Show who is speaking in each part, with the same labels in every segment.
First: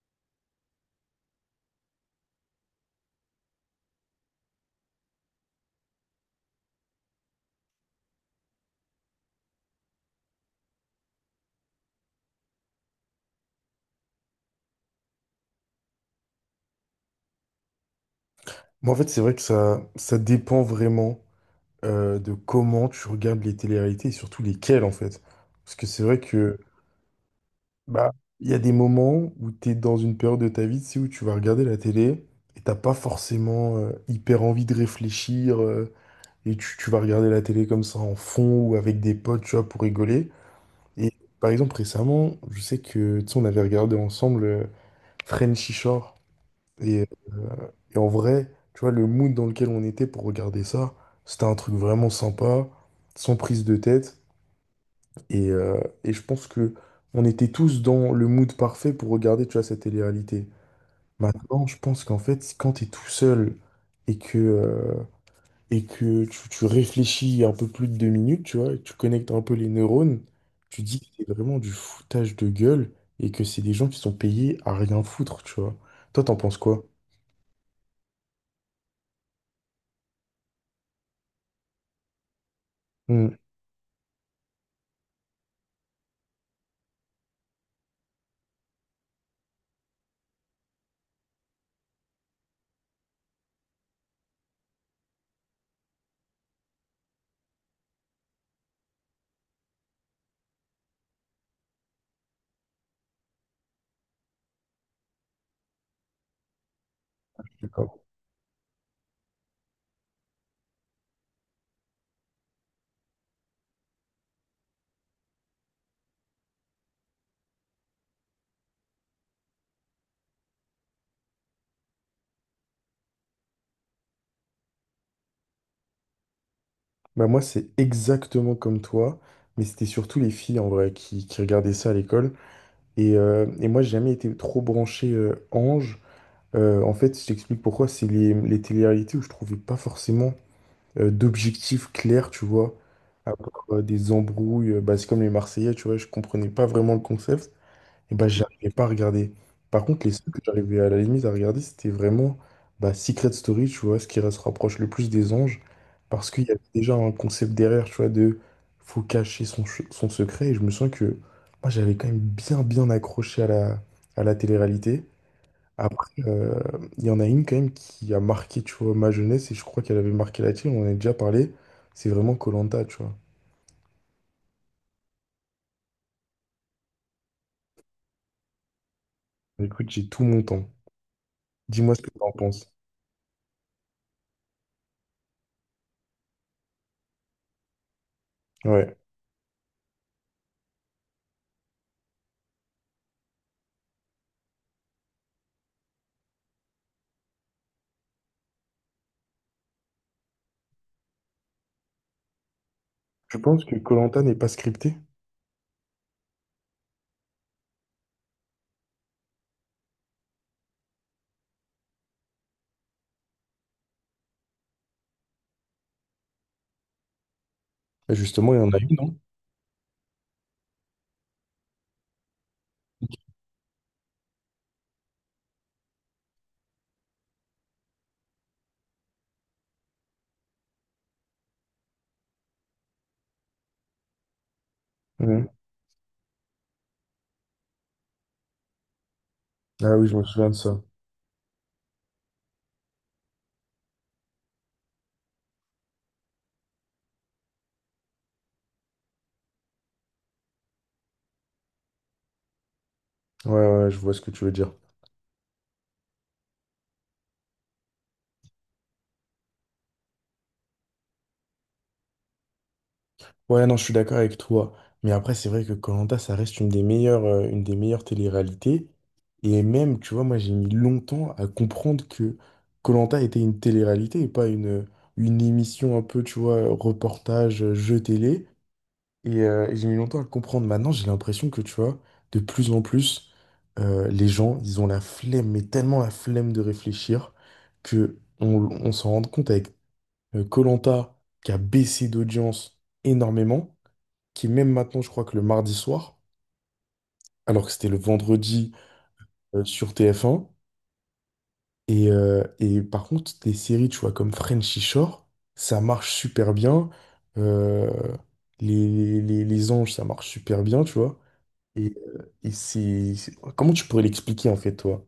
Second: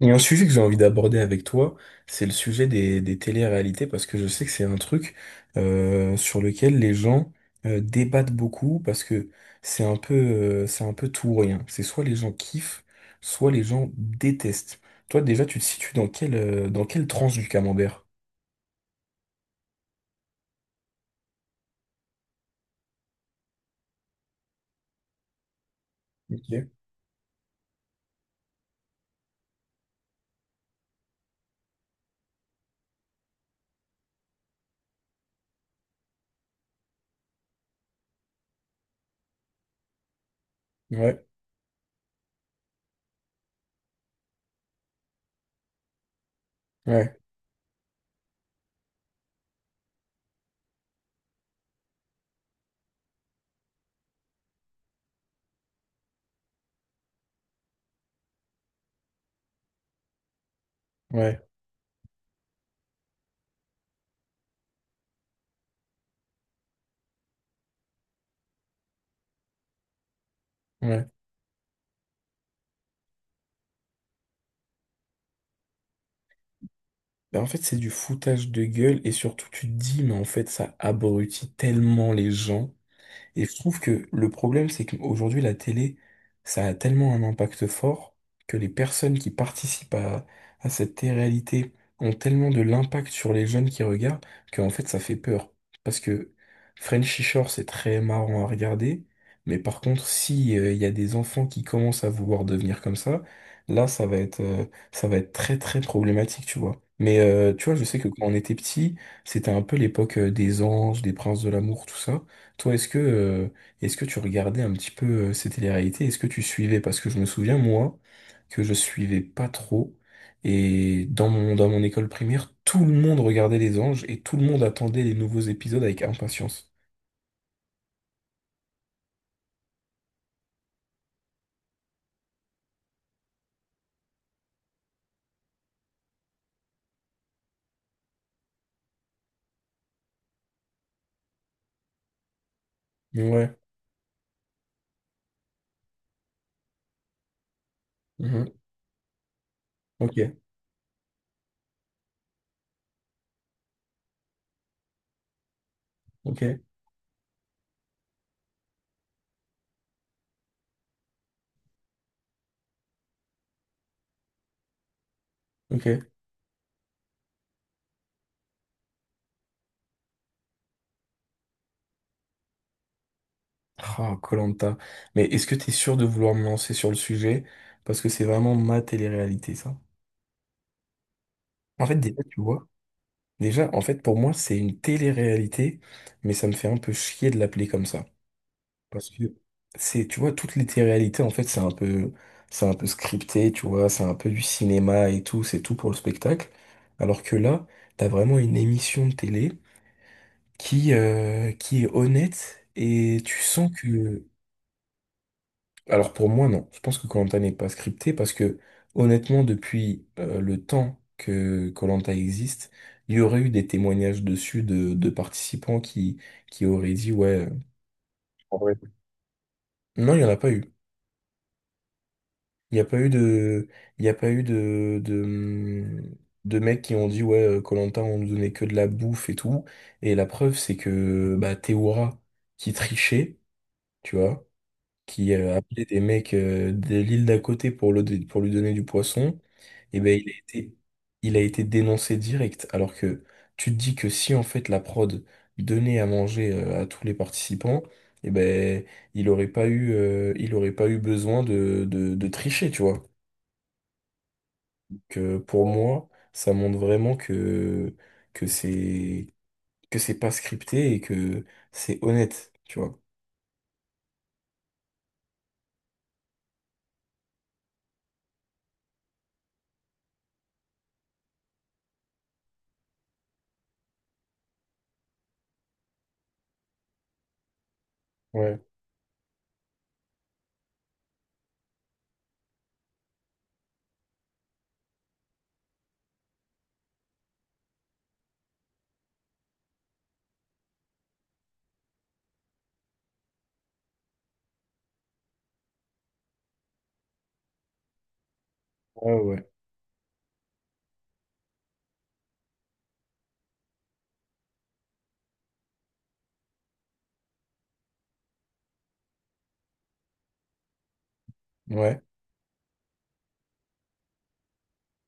Speaker 1: Il y a un sujet que j'ai envie d'aborder avec toi, c'est le sujet des téléréalités, parce que je sais que c'est un truc sur lequel les gens débattent beaucoup, parce que c'est un peu tout ou rien. C'est soit les gens kiffent, soit les gens détestent. Toi, déjà, tu te situes dans quelle tranche du camembert?
Speaker 2: Moi, en fait, c'est vrai que ça dépend vraiment de comment tu regardes les téléréalités et surtout lesquelles, en fait. Parce que c'est vrai que
Speaker 1: Ok.
Speaker 2: bah, il y a des moments où tu es dans une période de ta vie, tu sais, où tu vas regarder la télé et t'as pas forcément hyper envie de réfléchir et tu vas regarder la télé comme ça en fond ou avec des potes, tu vois, pour rigoler. Et
Speaker 1: Ouais,
Speaker 2: par exemple, récemment, je sais que, tu sais, on avait regardé ensemble Frenchy Shore et euh,
Speaker 1: ouais,
Speaker 2: Et en vrai, tu vois, le mood dans lequel on était pour regarder ça, c'était un truc vraiment sympa, sans prise de tête. Et je pense que on était tous dans le mood parfait pour regarder, tu vois, cette télé-réalité.
Speaker 1: ouais,
Speaker 2: Maintenant, je pense qu'en fait, quand t'es tout seul et que, euh, et que tu réfléchis un peu plus de deux minutes, tu vois, et que tu connectes un peu les neurones, tu dis que
Speaker 1: ouais.
Speaker 2: c'est vraiment du foutage de gueule et que c'est des gens qui sont payés à rien foutre, tu vois. Toi, t'en penses quoi?
Speaker 1: Ben, en fait, c'est du foutage de gueule, et surtout, tu te dis, mais en fait, ça abrutit tellement les gens.
Speaker 2: Hmm.
Speaker 1: Et je trouve que le problème, c'est qu'aujourd'hui, la télé, ça a tellement un impact fort que les personnes qui participent à cette télé-réalité ont tellement de l'impact sur les jeunes qui regardent qu'en fait, ça fait peur. Parce que Frenchy Shore, c'est très marrant à regarder, mais par contre, si il y a des enfants qui commencent à vouloir devenir comme ça, là, ça va être, ça va être très, très problématique, tu vois. Mais tu vois, je sais que quand on était petit, c'était un peu l'époque des anges, des princes de l'amour, tout ça. Toi, est-ce que tu regardais un petit peu ces télé-réalités? Est-ce que tu suivais? Parce que je me souviens, moi, que je suivais pas trop. Et dans mon école primaire, tout le monde regardait Les Anges et tout le monde attendait les nouveaux épisodes avec impatience.
Speaker 2: Bah moi, c'est exactement comme toi, mais c'était surtout les filles en vrai qui regardaient ça à l'école. Et moi, j'ai jamais été trop branché ange. En fait, je t'explique pourquoi. C'est les télé-réalités où je trouvais pas forcément d'objectifs clairs, tu vois. À part,
Speaker 1: Ouais.
Speaker 2: des embrouilles, bah, c'est comme les Marseillais, tu vois, je comprenais pas vraiment le concept. Et bah,
Speaker 1: Mhm.
Speaker 2: j'arrivais pas à regarder. Par contre, les seuls
Speaker 1: Ok,
Speaker 2: que j'arrivais à la limite à regarder, c'était vraiment bah, Secret Story, tu vois, ce qui se rapproche le plus des anges, parce
Speaker 1: ok,
Speaker 2: qu'il y avait déjà un concept derrière, tu vois, de faut cacher son, son secret. Et je me sens que moi, j'avais quand même bien, bien accroché à la télé-réalité.
Speaker 1: ok.
Speaker 2: Après, il y en a une quand même qui a marqué, tu vois, ma jeunesse, et je crois qu'elle avait marqué la tienne, on en a déjà parlé, c'est vraiment koh tu vois.
Speaker 1: Ah, koh. Mais est-ce que t'es sûr de vouloir me lancer sur le sujet? Parce que c'est vraiment ma télé-réalité, ça.
Speaker 2: Écoute, j'ai tout mon temps.
Speaker 1: En
Speaker 2: Dis-moi
Speaker 1: fait,
Speaker 2: ce que tu
Speaker 1: déjà,
Speaker 2: en
Speaker 1: tu vois,
Speaker 2: penses.
Speaker 1: déjà, en fait, pour moi, c'est une télé-réalité, mais ça me fait un peu chier de l'appeler comme ça.
Speaker 2: Ouais.
Speaker 1: Parce que c'est, tu vois, toutes les téléréalités, en fait, c'est un peu scripté, tu vois, c'est un peu du cinéma et tout, c'est tout pour le spectacle. Alors que là, t'as vraiment une émission de télé qui, qui est honnête et
Speaker 2: Je
Speaker 1: tu
Speaker 2: pense
Speaker 1: sens
Speaker 2: que koh
Speaker 1: que.
Speaker 2: n'est pas scripté.
Speaker 1: Alors pour moi, non. Je pense que koh n'est pas scripté parce que, honnêtement, depuis le temps que koh existe, il y aurait eu des témoignages dessus de participants qui auraient dit, ouais.
Speaker 2: Et Justement, il
Speaker 1: En
Speaker 2: y en a
Speaker 1: vrai.
Speaker 2: une, non?
Speaker 1: Non, il n'y en a pas eu. Il n'y a pas eu de, il y a pas eu de mecs qui ont dit, ouais, koh on nous donnait que de la bouffe et tout. Et la preuve, c'est que bah, Théoura, qui trichait, tu vois, qui
Speaker 2: Mhm.
Speaker 1: appelait des mecs de l'île d'à côté pour, le, pour lui donner du poisson,
Speaker 2: Ah
Speaker 1: et
Speaker 2: oui, je
Speaker 1: ben
Speaker 2: me souviens de ça.
Speaker 1: il a été dénoncé direct. Alors que tu te dis que si, en fait, la prod donnait à manger à tous les participants, et ben il aurait pas eu, il aurait pas eu besoin de tricher, tu vois
Speaker 2: Ouais, ouais, je vois ce que tu veux dire.
Speaker 1: que pour moi, ça montre vraiment que c'est, que c'est pas scripté et que c'est honnête, tu vois.
Speaker 2: Ouais, non, je suis d'accord avec toi. Mais après, c'est vrai que koh ça reste une des meilleures télé-réalités. Et même, tu vois, moi, j'ai mis longtemps à comprendre que koh était une télé-réalité et pas une, une émission un peu, tu vois, reportage, jeu télé.
Speaker 1: Ouais,
Speaker 2: Et j'ai mis longtemps à le comprendre. Maintenant, j'ai l'impression que, tu vois, de plus en plus, les gens, ils ont la flemme, mais tellement la flemme de réfléchir, que on s'en rend compte avec Colanta qui a baissé d'audience énormément, qui est même maintenant, je crois que le mardi soir, alors que c'était le vendredi
Speaker 1: ouais, ouais.
Speaker 2: sur TF1. Et par contre, des séries, tu vois, comme Frenchy Shore, ça marche super bien. Euh, les, les anges, ça marche super bien, tu vois.
Speaker 1: Ouais.
Speaker 2: Et c'est- Comment tu pourrais l'expliquer, en fait, toi?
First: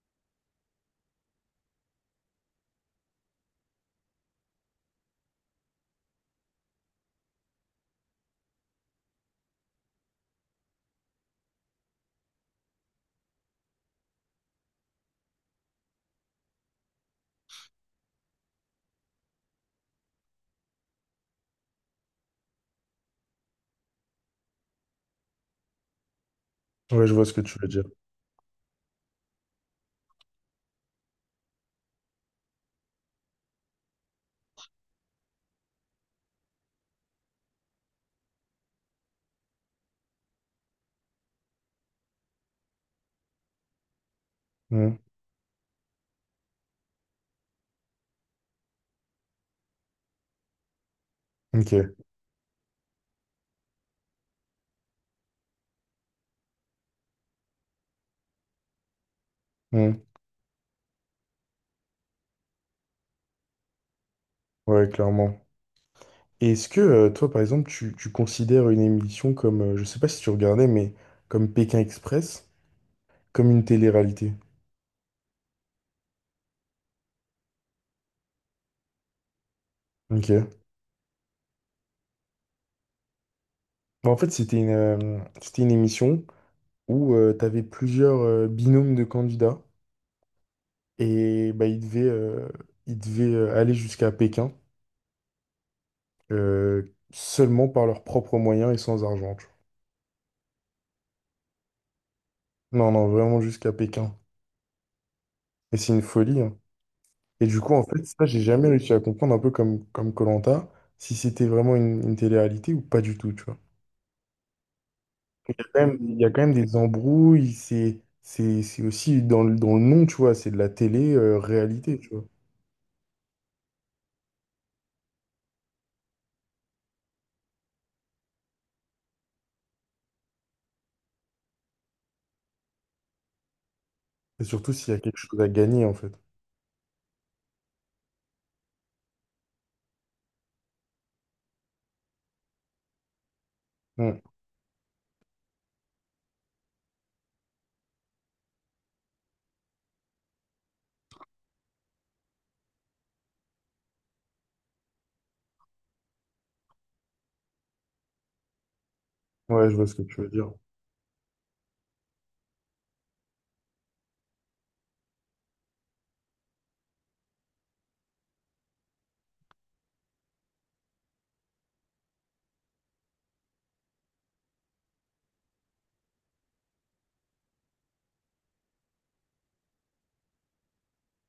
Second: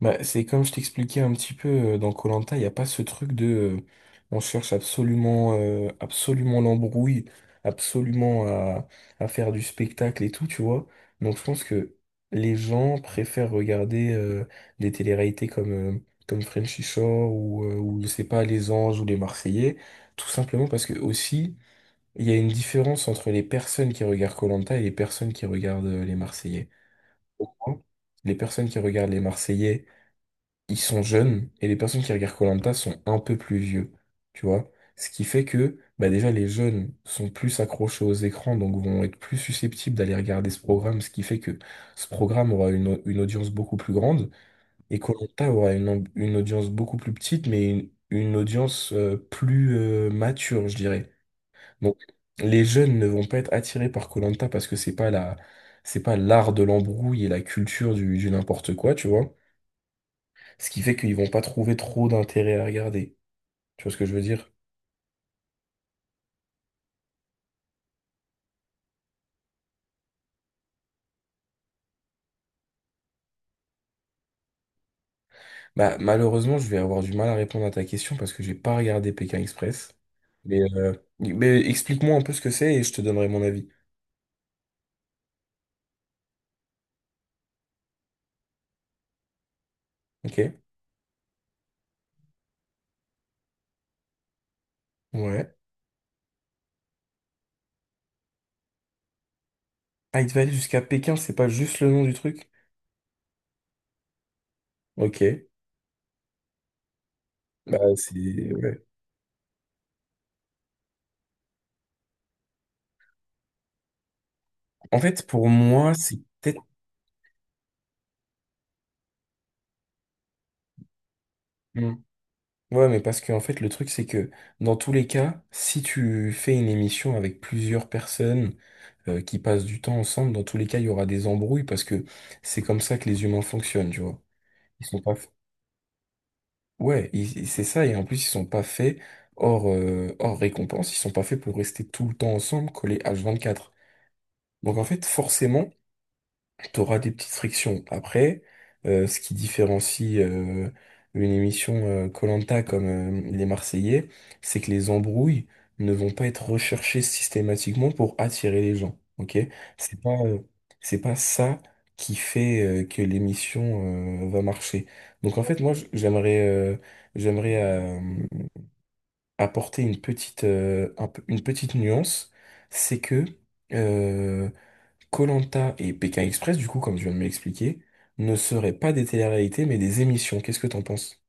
Speaker 1: Bah, c'est comme je t'expliquais un petit peu dans koh il n'y a pas ce truc de on cherche absolument absolument l'embrouille, absolument à faire du spectacle et tout, tu vois. Donc je pense que les gens préfèrent regarder des télé-réalités comme comme Frenchy Shore ou je sais pas, Les Anges ou Les Marseillais, tout simplement parce que aussi il y a une différence entre les personnes qui regardent koh et les personnes qui regardent Les Marseillais.
Speaker 2: Ouais, je vois ce que tu veux
Speaker 1: Pourquoi
Speaker 2: dire.
Speaker 1: Les personnes qui regardent Les Marseillais ils sont jeunes et les personnes qui regardent koh sont un peu plus vieux, tu vois. Ce qui fait que bah déjà les jeunes sont plus accrochés aux écrans, donc vont être plus susceptibles d'aller regarder ce programme, ce qui fait que ce programme aura une audience beaucoup plus grande
Speaker 2: Hmm.
Speaker 1: et koh aura une audience beaucoup plus petite, mais une audience plus mature, je dirais.
Speaker 2: Ok.
Speaker 1: Donc les jeunes ne vont pas être attirés par koh parce que c'est pas la, c'est pas l'art de l'embrouille et la culture du n'importe quoi, tu vois.
Speaker 2: Hmm.
Speaker 1: Ce qui fait qu'ils vont pas trouver trop d'intérêt à regarder. Tu vois ce que je veux dire?
Speaker 2: Ouais, clairement. Et est-ce que, toi, par exemple, tu considères une émission comme... je sais pas si tu regardais, mais comme Pékin Express, comme une télé-réalité?
Speaker 1: Bah, malheureusement, je vais avoir du mal à répondre à ta question parce que j'ai pas regardé Pékin Express.
Speaker 2: Ok.
Speaker 1: Mais explique-moi un peu ce que c'est et je te donnerai mon avis.
Speaker 2: Bon, en fait, c'était une émission où tu avais plusieurs binômes de candidats
Speaker 1: Ok?
Speaker 2: et bah, ils devaient aller jusqu'à Pékin
Speaker 1: Ouais.
Speaker 2: seulement par leurs propres moyens et sans argent.
Speaker 1: Ah, il devait aller jusqu'à Pékin, c'est pas juste le nom du truc?
Speaker 2: Non, non, vraiment jusqu'à Pékin.
Speaker 1: Ok.
Speaker 2: Et c'est une folie, hein. Et du coup,
Speaker 1: Bah,
Speaker 2: en fait,
Speaker 1: c'est.
Speaker 2: ça, j'ai jamais
Speaker 1: Ouais.
Speaker 2: réussi à comprendre, un peu comme Koh-Lanta, si c'était vraiment une télé-réalité ou pas du tout, tu vois.
Speaker 1: En fait, pour
Speaker 2: Il y a quand
Speaker 1: moi,
Speaker 2: même,
Speaker 1: c'est
Speaker 2: il y a quand même
Speaker 1: peut-être.
Speaker 2: des embrouilles, c'est aussi dans le nom, tu vois, c'est de la télé-réalité, tu vois.
Speaker 1: Ouais, mais parce que en fait, le truc, c'est que dans tous les cas, si tu fais une émission avec plusieurs personnes qui passent du temps ensemble, dans tous les cas, il y aura des embrouilles parce que c'est comme ça que les humains fonctionnent, tu vois.
Speaker 2: Et surtout
Speaker 1: Ils
Speaker 2: s'il y a
Speaker 1: sont pas.
Speaker 2: quelque chose à gagner, en fait.
Speaker 1: Ouais, c'est ça, et en plus, ils sont pas faits hors récompense, ils sont pas faits pour rester tout le temps ensemble, collés H24.
Speaker 2: Mm.
Speaker 1: Donc en fait, forcément, t'auras des petites frictions. Après, ce qui différencie une émission koh comme les Marseillais, c'est que les embrouilles ne vont pas être recherchées systématiquement pour attirer les gens. Ok?
Speaker 2: Ouais, je vois ce
Speaker 1: C'est
Speaker 2: que
Speaker 1: pas,
Speaker 2: tu veux
Speaker 1: euh,
Speaker 2: dire.
Speaker 1: c'est pas ça qui fait que l'émission va marcher. Donc en fait, moi, j'aimerais, j'aimerais apporter une petite, une petite nuance, c'est que euh, Koh-Lanta et Pékin Express, du coup, comme tu viens de m'expliquer, ne seraient pas des téléréalités, mais des émissions. Qu'est-ce que t'en penses?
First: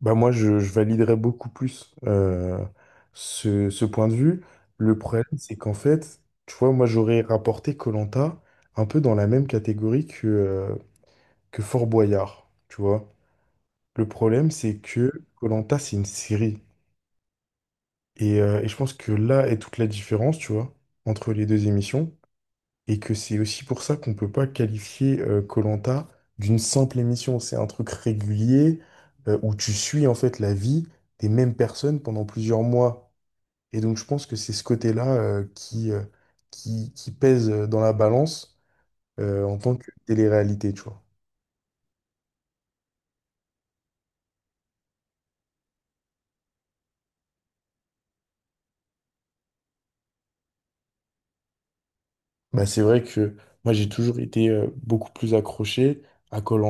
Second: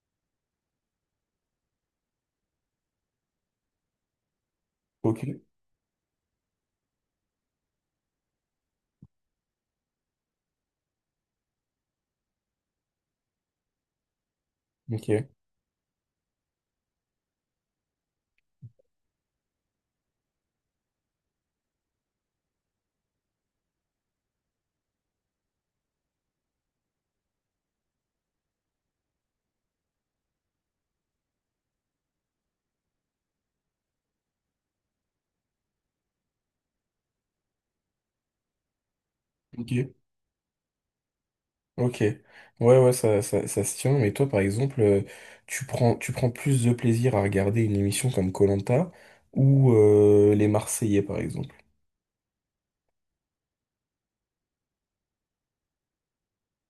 Speaker 2: Bah moi, je validerais beaucoup plus ce, ce point de vue. Le problème,
Speaker 1: Ok,
Speaker 2: c'est qu'en fait, tu vois, moi, j'aurais rapporté koh un peu dans la même catégorie que Fort Boyard, tu vois. Le problème, c'est
Speaker 1: ok,
Speaker 2: que koh c'est une série. Et je pense que là est toute la différence, tu vois, entre les deux émissions. Et que c'est aussi pour ça qu'on peut pas qualifier koh d'une simple émission. C'est un truc régulier où tu suis en fait la vie des mêmes personnes pendant plusieurs mois. Et donc je pense que c'est ce côté-là qui pèse dans la balance en tant
Speaker 1: ok,
Speaker 2: que télé-réalité, tu vois.
Speaker 1: ok. Ouais, ouais, ça se tient. Mais toi, par exemple, tu prends plus de plaisir à regarder une émission comme koh ou Les Marseillais, par exemple.
Speaker 2: Bah, c'est vrai que moi j'ai toujours été beaucoup plus accroché à koh de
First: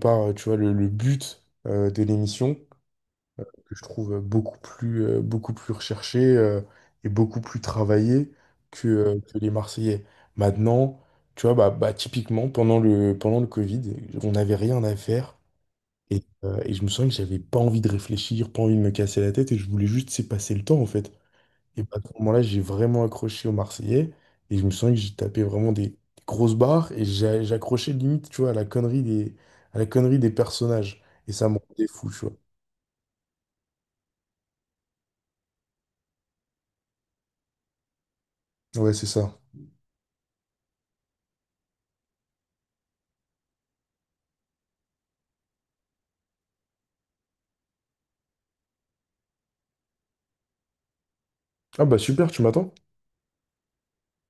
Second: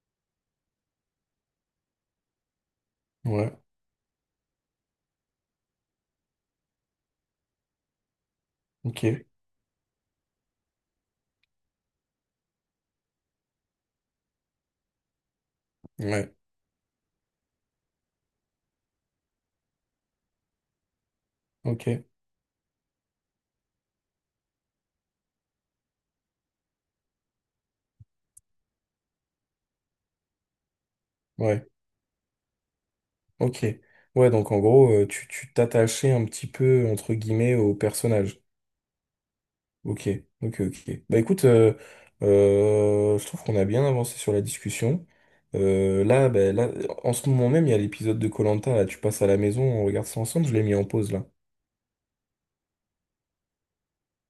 Speaker 2: par, tu vois, le but de l'émission
Speaker 1: Ouais,
Speaker 2: que je trouve beaucoup plus recherché et beaucoup plus travaillé
Speaker 1: ok,
Speaker 2: que les Marseillais. Maintenant, tu vois, bah, typiquement, pendant le Covid, on n'avait rien à faire.
Speaker 1: ouais,
Speaker 2: Et je me sens que j'avais pas envie de réfléchir, pas envie de me casser la tête, et je voulais juste laisser passer le temps, en fait. Et
Speaker 1: ok,
Speaker 2: bah, à ce moment-là, j'ai vraiment accroché aux Marseillais, et je me sens que j'ai tapé vraiment des grosses barres, et j'accrochais limite, tu vois, à la connerie des, à la connerie des personnages. Et ça me
Speaker 1: ouais,
Speaker 2: rendait fou, tu vois.
Speaker 1: ok. Ouais, donc en gros, tu, tu t'attachais un petit peu, entre guillemets, au personnage.
Speaker 2: Ouais, c'est ça.
Speaker 1: Ok, ok, ok. Bah écoute, je trouve qu'on a bien avancé sur la discussion. Là, bah, là, en ce moment même, il y a l'épisode de koh là, tu passes à la maison, on regarde ça ensemble, je l'ai mis en pause là.
Speaker 2: Ah bah super, tu m'attends?